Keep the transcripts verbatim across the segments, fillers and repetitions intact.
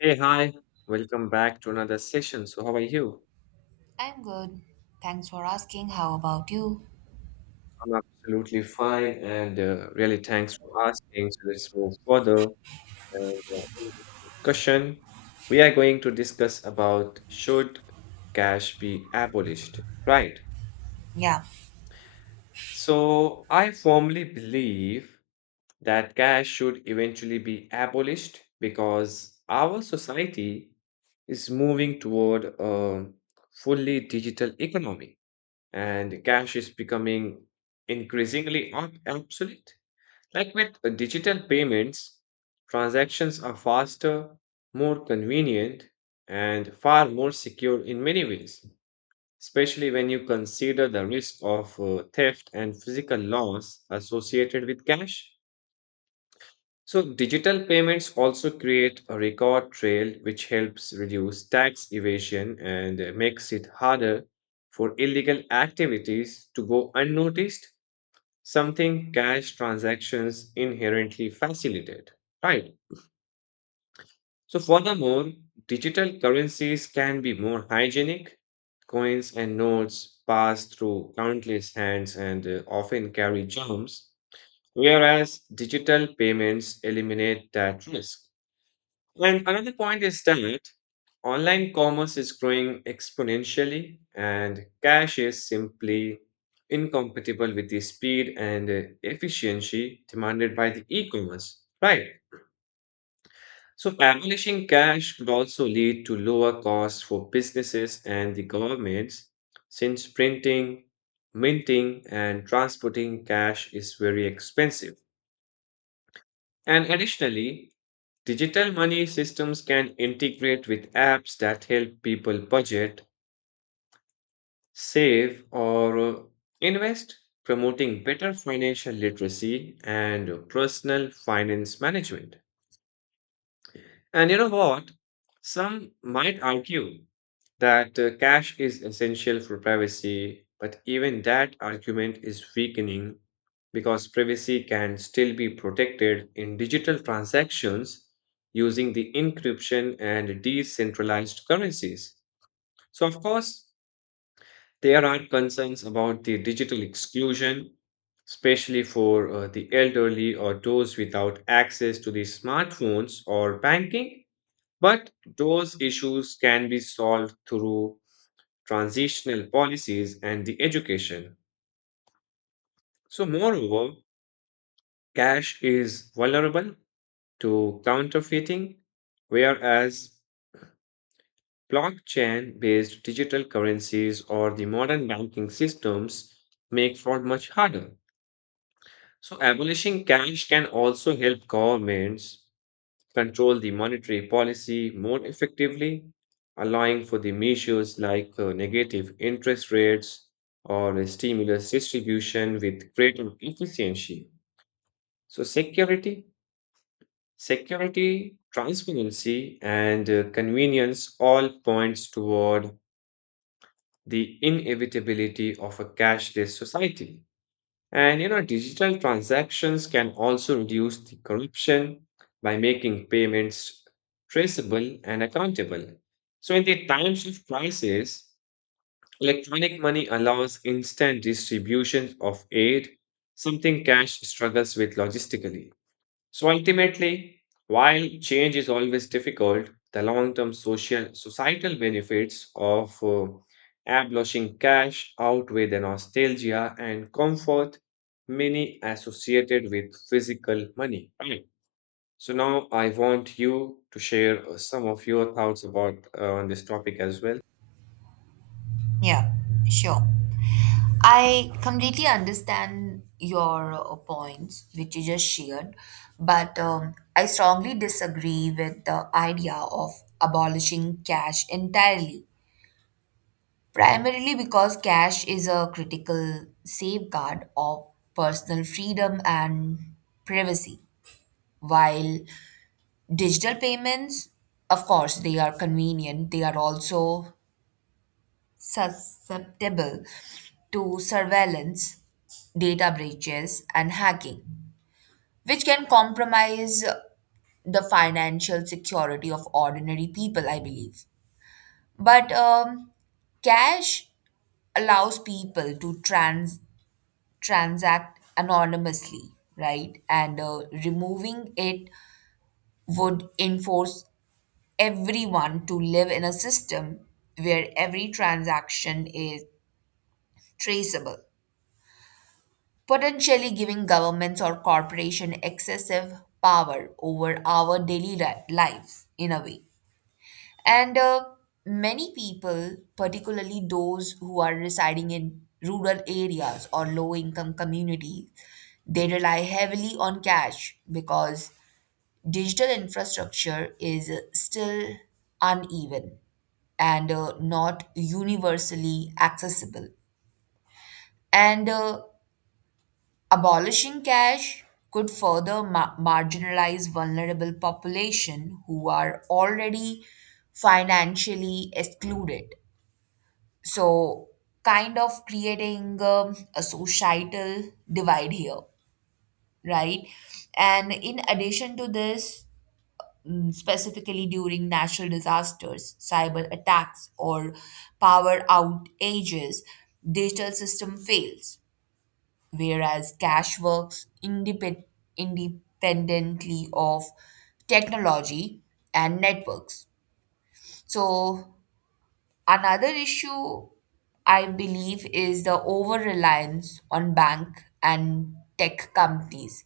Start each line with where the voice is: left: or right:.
left: Hey, hi. Welcome back to another session. So, how are you?
right: I'm good. Thanks for asking. How about you?
left: I'm absolutely fine and uh, really thanks for asking. So, let's move further. And, uh, in this discussion, we are going to discuss about should cash be abolished, right?
right: Yeah,
left: So, I firmly believe that cash should eventually be abolished because our society is moving toward a fully digital economy and cash is becoming increasingly ob- obsolete. Like with uh, digital payments, transactions are faster, more convenient, and far more secure in many ways, especially when you consider the risk of uh, theft and physical loss associated with cash. So digital payments also create a record trail which helps reduce tax evasion and uh, makes it harder for illegal activities to go unnoticed, something cash transactions inherently facilitate. Right. So furthermore, digital currencies can be more hygienic. Coins and notes pass through countless hands and uh, often carry germs, whereas digital payments eliminate that risk. And another point is that online commerce is growing exponentially, and cash is simply incompatible with the speed and uh, efficiency demanded by the e-commerce, right? So abolishing cash could also lead to lower costs for businesses and the governments, since printing, minting, and transporting cash is very expensive. And additionally, digital money systems can integrate with apps that help people budget, save, or uh, invest, promoting better financial literacy and personal finance management. And you know what? Some might argue that uh, cash is essential for privacy, but even that argument is weakening because privacy can still be protected in digital transactions using the encryption and decentralized currencies. So, of course, there are concerns about the digital exclusion, especially for uh, the elderly or those without access to the smartphones or banking. But those issues can be solved through transitional policies, and the education. So, moreover, cash is vulnerable to counterfeiting, whereas blockchain based digital currencies or the modern banking systems make fraud much harder. So, abolishing cash can also help governments control the monetary policy more effectively, allowing for the measures like uh, negative interest rates or stimulus distribution with greater efficiency. So, security, security, transparency, and uh, convenience all points toward the inevitability of a cashless society. And you know, digital transactions can also reduce the corruption by making payments traceable and accountable. So, in the times of crisis, electronic money allows instant distribution of aid, something cash struggles with logistically. So ultimately, while change is always difficult, the long-term social societal benefits of uh, abolishing cash outweigh the nostalgia and comfort many associated with physical money. Right. So now I want you to share uh, some of your thoughts about uh, on this topic as well.
right: yeah, sure. I completely understand your uh, points, which you just shared, but um, I strongly disagree with the idea of abolishing cash entirely, primarily because cash is a critical safeguard of personal freedom and privacy, while digital payments, of course, they are convenient, they are also susceptible to surveillance, data breaches, and hacking, which can compromise the financial security of ordinary people, I believe. But um, cash allows people to trans- transact anonymously, right? And uh, removing it would enforce everyone to live in a system where every transaction is traceable, potentially giving governments or corporation excessive power over our daily li- life in a way. And uh, many people, particularly those who are residing in rural areas or low income communities, they rely heavily on cash because digital infrastructure is still uneven and uh, not universally accessible. And uh, Abolishing cash could further ma- marginalize vulnerable population who are already financially excluded. So, kind of creating um, a societal divide here, right? And in addition to this, mm, specifically during natural disasters, cyber attacks, or power outages, digital system fails, whereas cash works independ- independently of technology and networks. So, another issue I believe is the over reliance on bank and tech companies,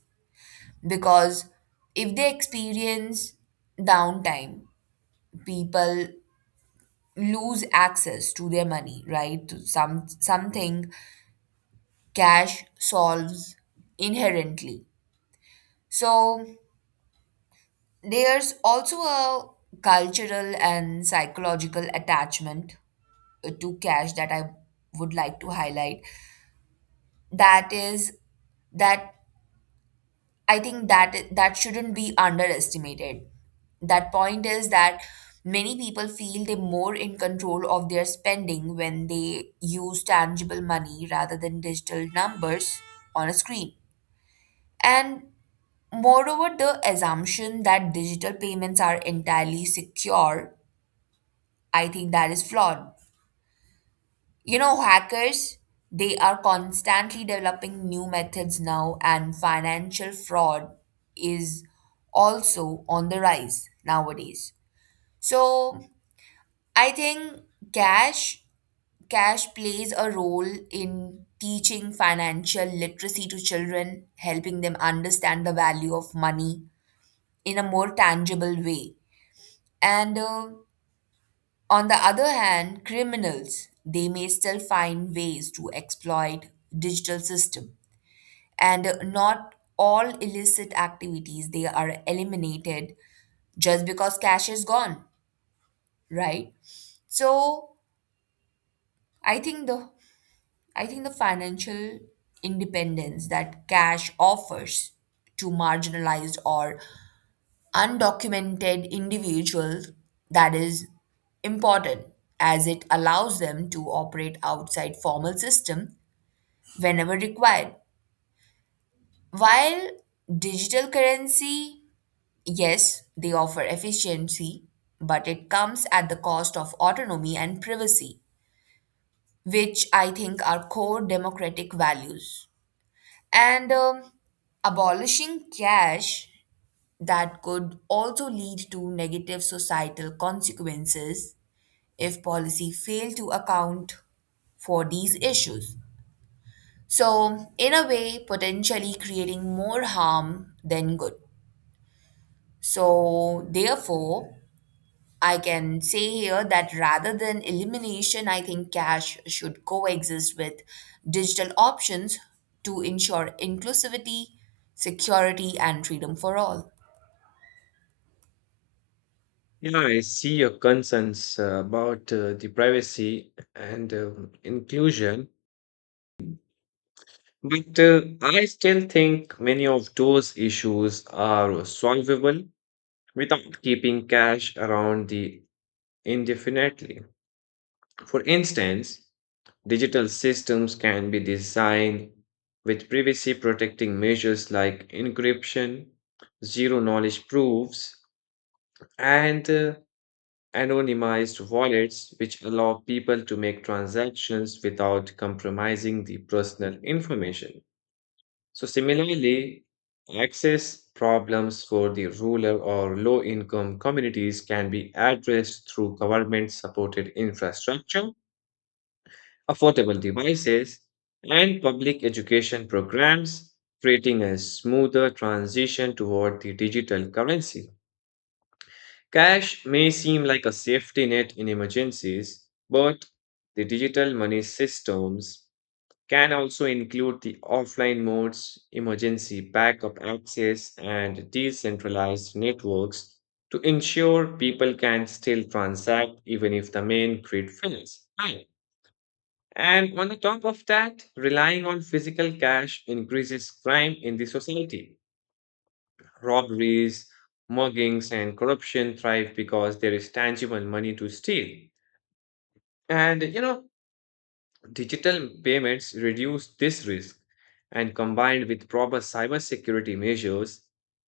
right: because if they experience downtime, people lose access to their money, right? To some something cash solves inherently. So there's also a cultural and psychological attachment uh, to cash that I would like to highlight. That is that I think that that shouldn't be underestimated. That point is that many people feel they're more in control of their spending when they use tangible money rather than digital numbers on a screen. And moreover, the assumption that digital payments are entirely secure, I think that is flawed. You know, hackers, they are constantly developing new methods now, and financial fraud is also on the rise nowadays. So, I think cash cash plays a role in teaching financial literacy to children, helping them understand the value of money in a more tangible way. And uh, on the other hand, criminals, they may still find ways to exploit digital system. And not all illicit activities they are eliminated just because cash is gone, right? So I think the I think the financial independence that cash offers to marginalized or undocumented individuals, that is important, as it allows them to operate outside formal system whenever required, while digital currency, yes, they offer efficiency, but it comes at the cost of autonomy and privacy, which I think are core democratic values. And um, abolishing cash, that could also lead to negative societal consequences if policy fail to account for these issues. So, in a way, potentially creating more harm than good. So, therefore, I can say here that rather than elimination, I think cash should coexist with digital options to ensure inclusivity, security, and freedom for all.
left: Yeah, I see your concerns uh, about uh, the privacy and um inclusion. But uh, I still think many of those issues are solvable without keeping cash around the indefinitely. For instance, digital systems can be designed with privacy protecting measures like encryption, zero knowledge proofs, and uh, anonymized wallets, which allow people to make transactions without compromising the personal information. So, similarly, access problems for the rural or low income communities can be addressed through government supported infrastructure, affordable devices, and public education programs, creating a smoother transition toward the digital currency. Cash may seem like a safety net in emergencies, but the digital money systems can also include the offline modes, emergency backup access, and decentralized networks to ensure people can still transact even if the main grid fails. Right. And on the top of that, relying on physical cash increases crime in the society. Robberies, muggings, and corruption thrive because there is tangible money to steal. And you know, digital payments reduce this risk, and combined with proper cybersecurity measures,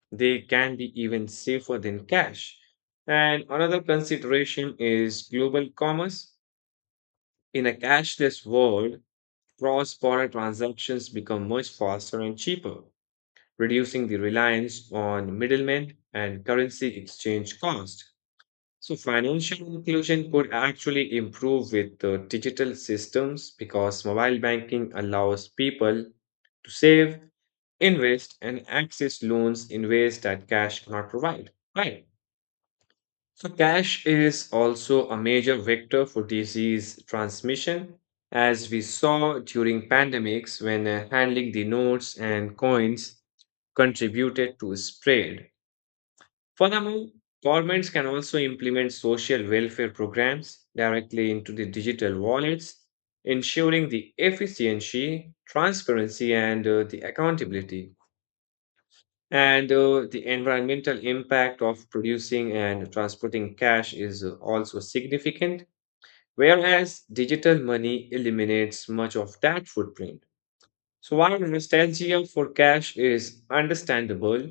left: they can be even safer than cash. And another consideration is global commerce. In a cashless world, cross border transactions become much faster and cheaper, reducing the reliance on middlemen and currency exchange cost. So financial inclusion could actually improve with the digital systems because mobile banking allows people to save, invest, and access loans in ways that cash cannot provide. Right. So cash is also a major vector for disease transmission, as we saw during pandemics when uh, handling the notes and coins contributed to spread. Furthermore, governments can also implement social welfare programs directly into the digital wallets, ensuring the efficiency, transparency, and uh, the accountability. And uh, the environmental impact of producing and transporting cash is uh, also significant, whereas digital money eliminates much of that footprint. So, while nostalgia for cash is understandable,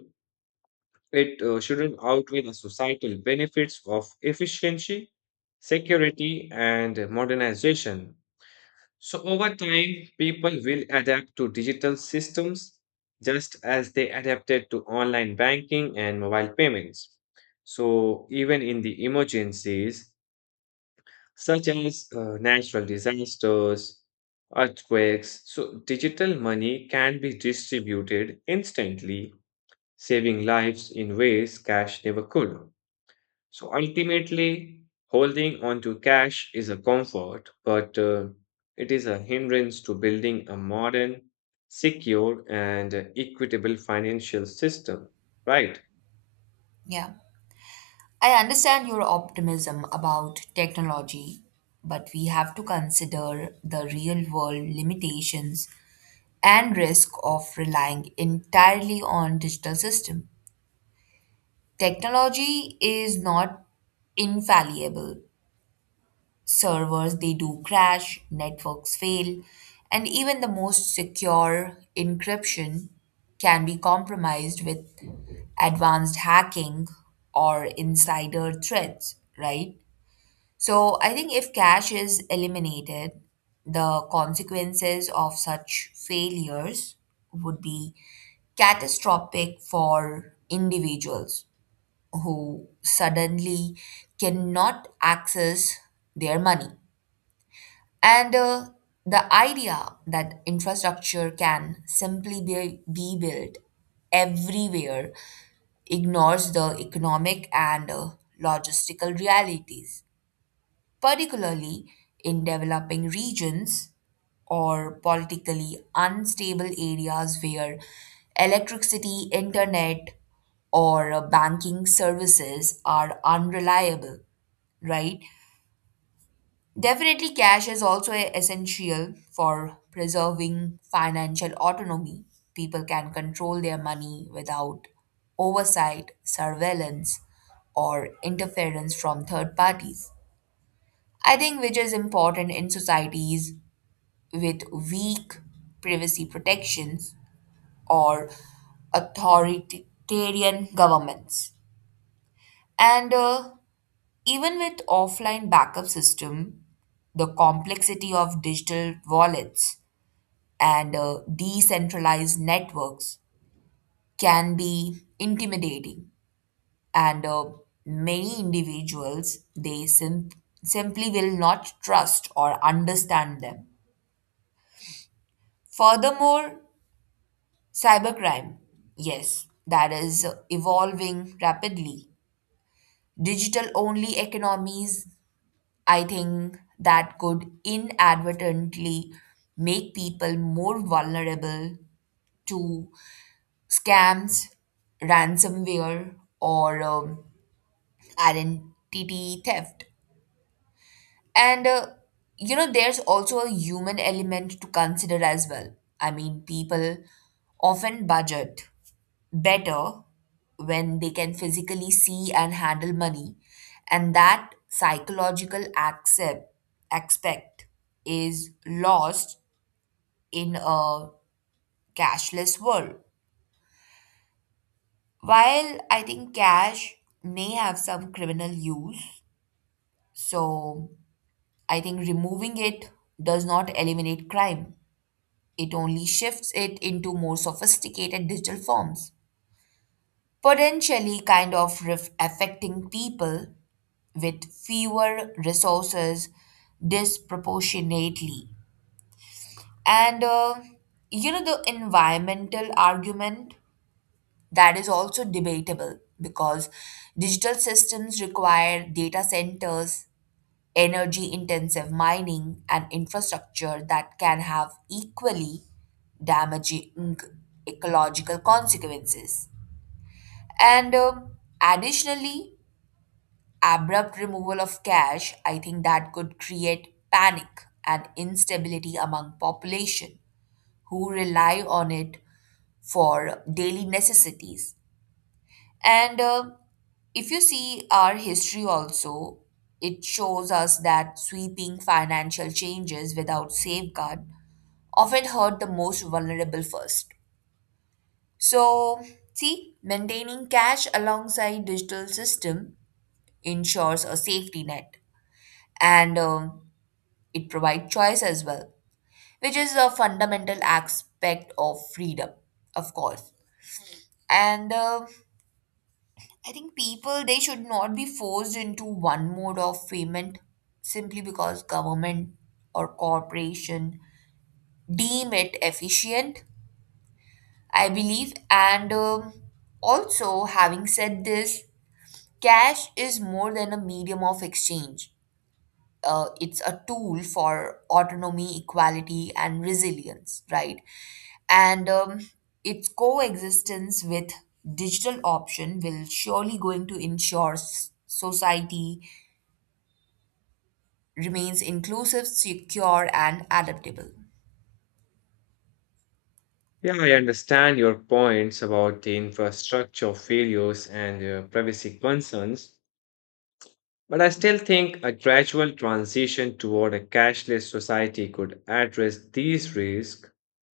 left: it uh, shouldn't outweigh the societal benefits of efficiency, security, and modernization. So, over time, people will adapt to digital systems just as they adapted to online banking and mobile payments. So, even in the emergencies, such as uh, natural disasters, earthquakes, so digital money can be distributed instantly, saving lives in ways cash never could. So ultimately, holding on to cash is a comfort, but uh, it is a hindrance to building a modern, secure, and uh, equitable financial system, right?
right: Yeah. I understand your optimism about technology, but we have to consider the real world limitations and risk of relying entirely on digital system. Technology is not infallible. Servers they do crash, networks fail, and even the most secure encryption can be compromised with advanced hacking or insider threats, right? So I think if cash is eliminated, the consequences of such failures would be catastrophic for individuals who suddenly cannot access their money. And uh, the idea that infrastructure can simply be, be built everywhere ignores the economic and uh, logistical realities, particularly in developing regions or politically unstable areas where electricity, internet, or uh, banking services are unreliable, right? Definitely, cash is also e-, essential for preserving financial autonomy. People can control their money without oversight, surveillance, or interference from third parties, I think, which is important in societies with weak privacy protections or authoritarian governments. And uh, even with offline backup system, the complexity of digital wallets and uh, decentralized networks can be intimidating, and uh, many individuals they sim- simply will not trust or understand them. Furthermore, cybercrime, yes, that is evolving rapidly. Digital only economies, I think that could inadvertently make people more vulnerable to scams, ransomware, or um, identity theft. And uh, you know, there's also a human element to consider as well. I mean, people often budget better when they can physically see and handle money. And that psychological accept, aspect is lost in a cashless world. While I think cash may have some criminal use, so I think removing it does not eliminate crime. It only shifts it into more sophisticated digital forms, potentially kind of ref- affecting people with fewer resources disproportionately. And uh, you know, the environmental argument, that is also debatable because digital systems require data centers, energy intensive mining, and infrastructure that can have equally damaging ecological consequences. And um additionally, abrupt removal of cash, I think that could create panic and instability among population who rely on it for daily necessities. And uh, if you see our history also, it shows us that sweeping financial changes without safeguard often hurt the most vulnerable first. So, see, maintaining cash alongside digital system ensures a safety net. And um, it provides choice as well, which is a fundamental aspect of freedom, of course. And uh, I think people they should not be forced into one mode of payment simply because government or corporation deem it efficient, I believe. And um, also having said this, cash is more than a medium of exchange, uh, it's a tool for autonomy, equality, and resilience, right? And um, its coexistence with digital option will surely going to ensure s- society remains inclusive, secure, and adaptable.
left: Yeah, I understand your points about the infrastructure failures and uh, privacy concerns, but I still think a gradual transition toward a cashless society could address these risks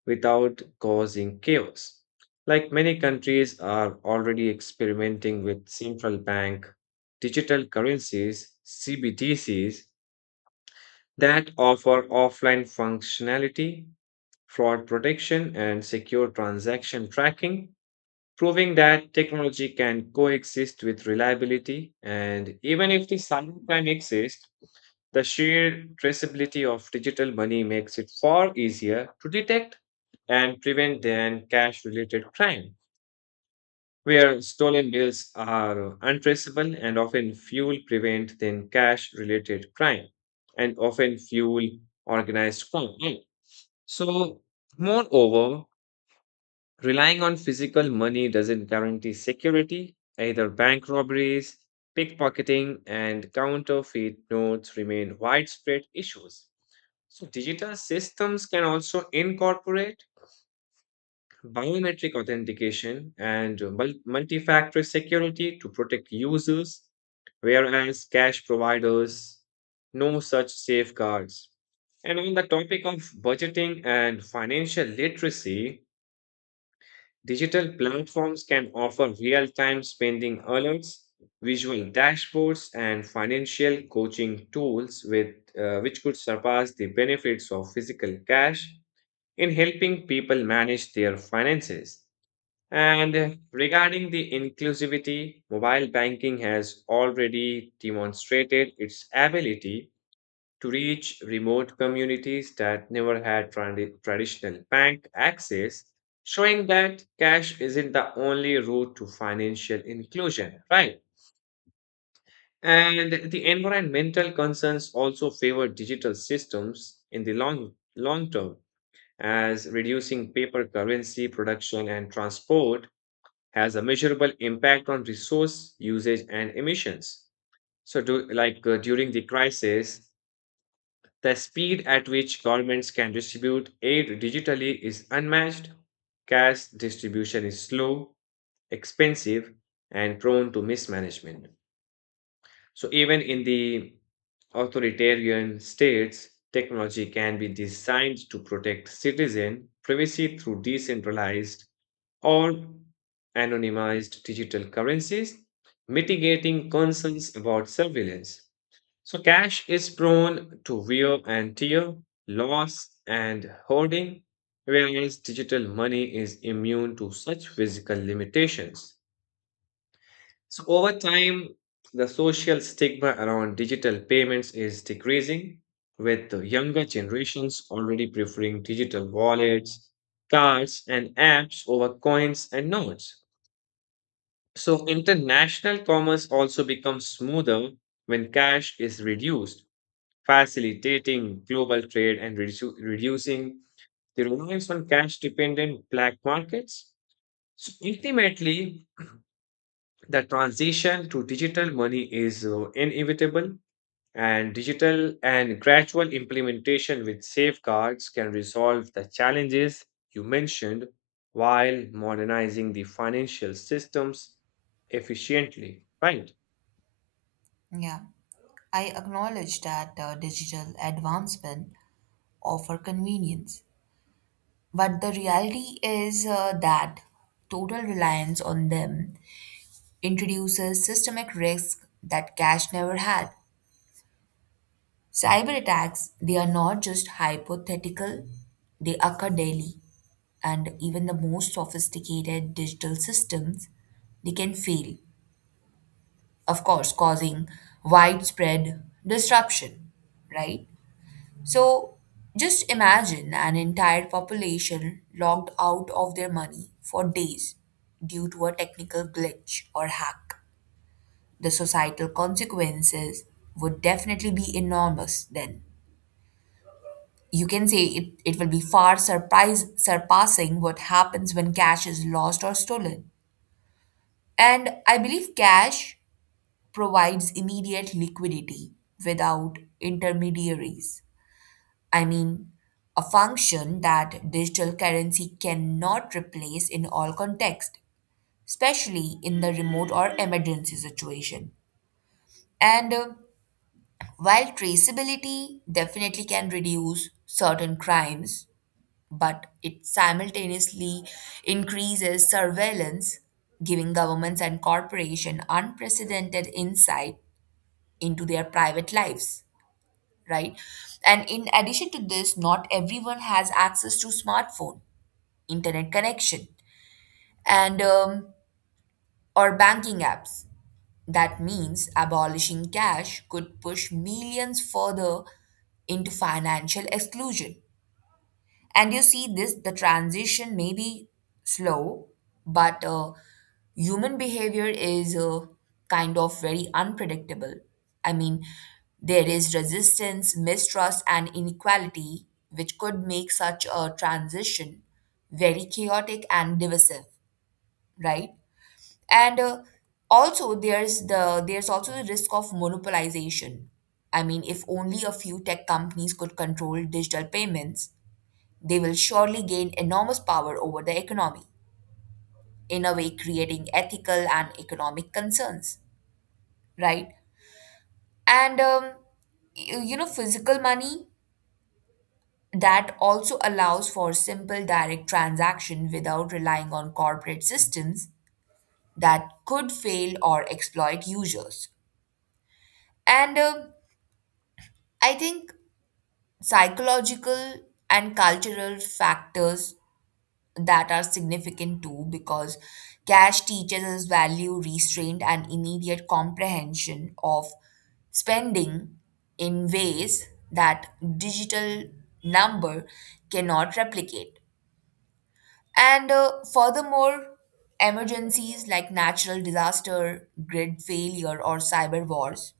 left: without causing chaos. Like many countries are already experimenting with central bank digital currencies, C B D Cs, that offer offline functionality, fraud protection, and secure transaction tracking proving that technology can coexist with reliability. And even if the silent crime exists, the sheer traceability of digital money makes it far easier to detect and prevent than cash related crime, where stolen bills are untraceable and often fuel prevent than cash related crime and often fuel organized crime. So, moreover, relying on physical money doesn't guarantee security. Either bank robberies, pickpocketing, and counterfeit notes remain widespread issues. So, digital systems can also incorporate biometric authentication and multi factor security to protect users, whereas cash providers no such safeguards. And on the topic of budgeting and financial literacy, digital platforms can offer real time spending alerts, visual dashboards, and financial coaching tools with, uh, which could surpass the benefits of physical cash in helping people manage their finances. And uh, regarding the inclusivity, mobile banking has already demonstrated its ability to reach remote communities that never had tradi- traditional bank access, showing that cash isn't the only route to financial inclusion, right? And the environmental concerns also favor digital systems in the long, long term, as reducing paper currency production and transport has a measurable impact on resource usage and emissions. So, do, like uh, during the crisis, the speed at which governments can distribute aid digitally is unmatched. Cash distribution is slow, expensive, and prone to mismanagement. So, even in the authoritarian states, technology can be designed to protect citizen privacy through decentralized or anonymized digital currencies, mitigating concerns about surveillance. So cash is prone to wear and tear, loss and hoarding, whereas digital money is immune to such physical limitations. So over time, the social stigma around digital payments is decreasing, with the younger generations already preferring digital wallets, cards, and apps over coins and notes. So international commerce also becomes smoother when cash is reduced facilitating global trade and reduce- reducing the reliance on cash dependent black markets. So ultimately, the transition to digital money is uh, inevitable, and digital and gradual implementation with safeguards can resolve the challenges you mentioned while modernizing the financial systems efficiently. Right.
right: Yeah. I acknowledge that uh, digital advancement offer convenience, but the reality is uh, that total reliance on them introduces systemic risks that cash never had. Cyber attacks, they are not just hypothetical, they occur daily, and even the most sophisticated digital systems, they can fail, of course, causing widespread disruption, right? So just imagine an entire population locked out of their money for days due to a technical glitch or hack. The societal consequences would definitely be enormous then. You can say it, it will be far surprise, surpassing what happens when cash is lost or stolen. And I believe cash provides immediate liquidity without intermediaries. I mean, a function that digital currency cannot replace in all contexts, especially in the remote or emergency situation. And uh, while traceability definitely can reduce certain crimes, but it simultaneously increases surveillance, giving governments and corporations unprecedented insight into their private lives, right? And in addition to this, not everyone has access to smartphone, internet connection, and um, or banking apps. That means abolishing cash could push millions further into financial exclusion. And you see this, the transition may be slow, but uh, human behavior is uh, kind of very unpredictable. I mean, there is resistance, mistrust, and inequality, which could make such a transition very chaotic and divisive, right? And uh, also there's the there's also the risk of monopolization. I mean, if only a few tech companies could control digital payments, they will surely gain enormous power over the economy, in a way creating ethical and economic concerns, right? And um, you, you know, physical money that also allows for simple direct transaction without relying on corporate systems that could fail or exploit users. And uh, I think psychological and cultural factors, that are significant too, because cash teaches us value, restraint, and immediate comprehension of spending in ways that digital number cannot replicate. And uh, furthermore, emergencies like natural disaster, grid failure, or cyber wars,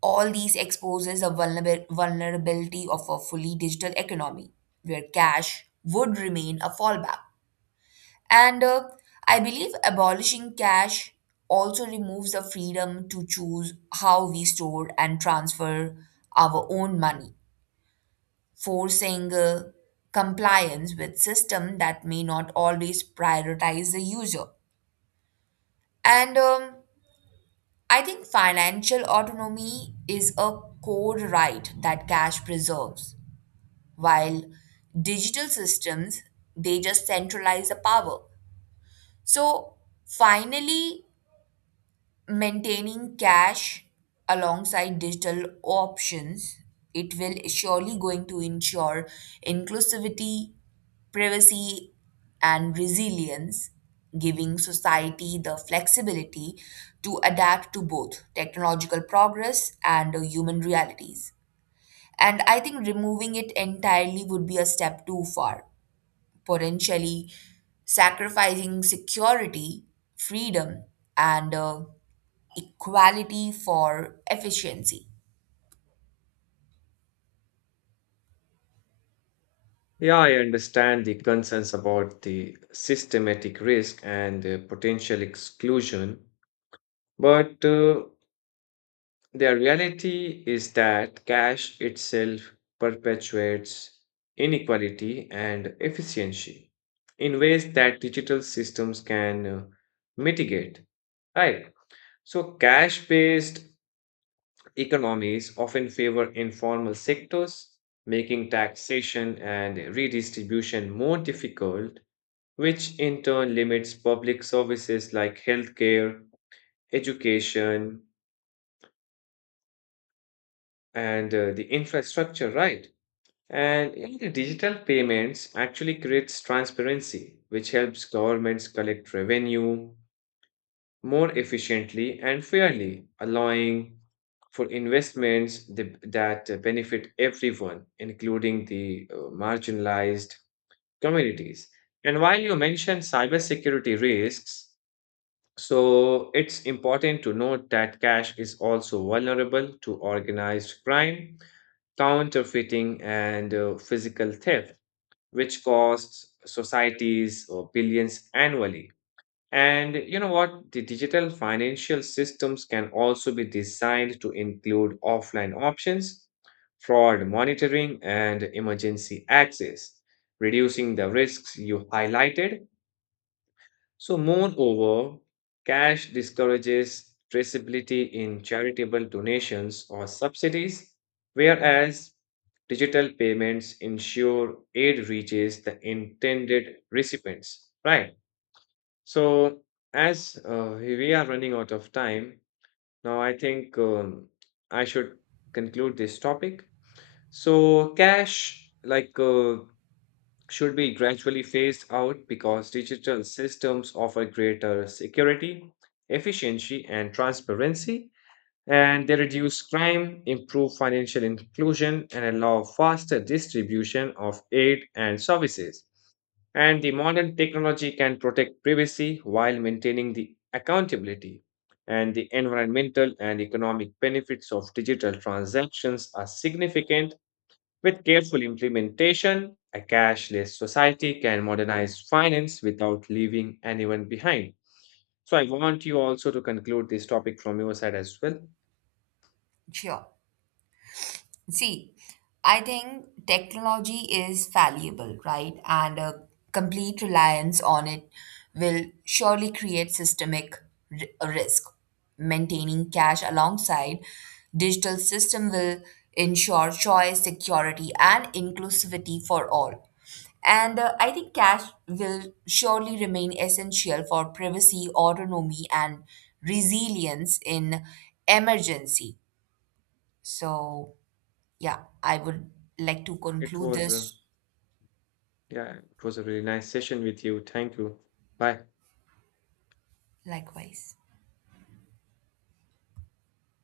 right: all these exposes the vulnerab- vulnerability of a fully digital economy where cash would remain a fallback. And uh, I believe abolishing cash also removes the freedom to choose how we store and transfer our own money, forcing uh, compliance with system that may not always prioritize the user. And um, I think financial autonomy is a core right that cash preserves, while digital systems they just centralize the power. So finally, maintaining cash alongside digital options, it will surely going to ensure inclusivity, privacy, and resilience, giving society the flexibility to adapt to both technological progress and uh, human realities. And I think removing it entirely would be a step too far, potentially sacrificing security, freedom, and uh, equality for efficiency.
left: Yeah, I understand the concerns about the systematic risk and uh, potential exclusion, but uh, the reality is that cash itself perpetuates inequality and efficiency in ways that digital systems can uh, mitigate. Right. So, cash-based economies often favor informal sectors, making taxation and redistribution more difficult which in turn limits public services like healthcare, education, and uh, the infrastructure, right? And you know, the digital payments actually creates transparency, which helps governments collect revenue more efficiently and fairly, allowing for investments th- that uh, benefit everyone, including the uh, marginalized communities. And while you mentioned cybersecurity risks, so it's important to note that cash is also vulnerable to organized crime, counterfeiting, and uh, physical theft, which costs societies or billions annually. And you know what? The digital financial systems can also be designed to include offline options, fraud monitoring, and emergency access, reducing the risks you highlighted so, moreover, cash discourages traceability in charitable donations or subsidies, whereas digital payments ensure aid reaches the intended recipients. Right. So, as uh, we are running out of time, now I think um, I should conclude this topic. So, cash, like uh, should be gradually phased out because digital systems offer greater security, efficiency, and transparency, and they reduce crime, improve financial inclusion, and allow faster distribution of aid and services. And the modern technology can protect privacy while maintaining the accountability. And the environmental and economic benefits of digital transactions are significant with careful implementation, a cashless society can modernize finance without leaving anyone behind. So I want you also to conclude this topic from your side as well.
right: Sure. See, I think technology is valuable, right? And a complete reliance on it will surely create systemic ri- risk. Maintaining cash alongside digital system will ensure choice, security, and inclusivity for all. And uh, I think cash will surely remain essential for privacy, autonomy, and resilience in emergency. So, yeah, I would like to
left: It
right: conclude
left: was a,
right: this.
left: yeah, it was a really nice session with you. Thank you. Bye.
right: Likewise.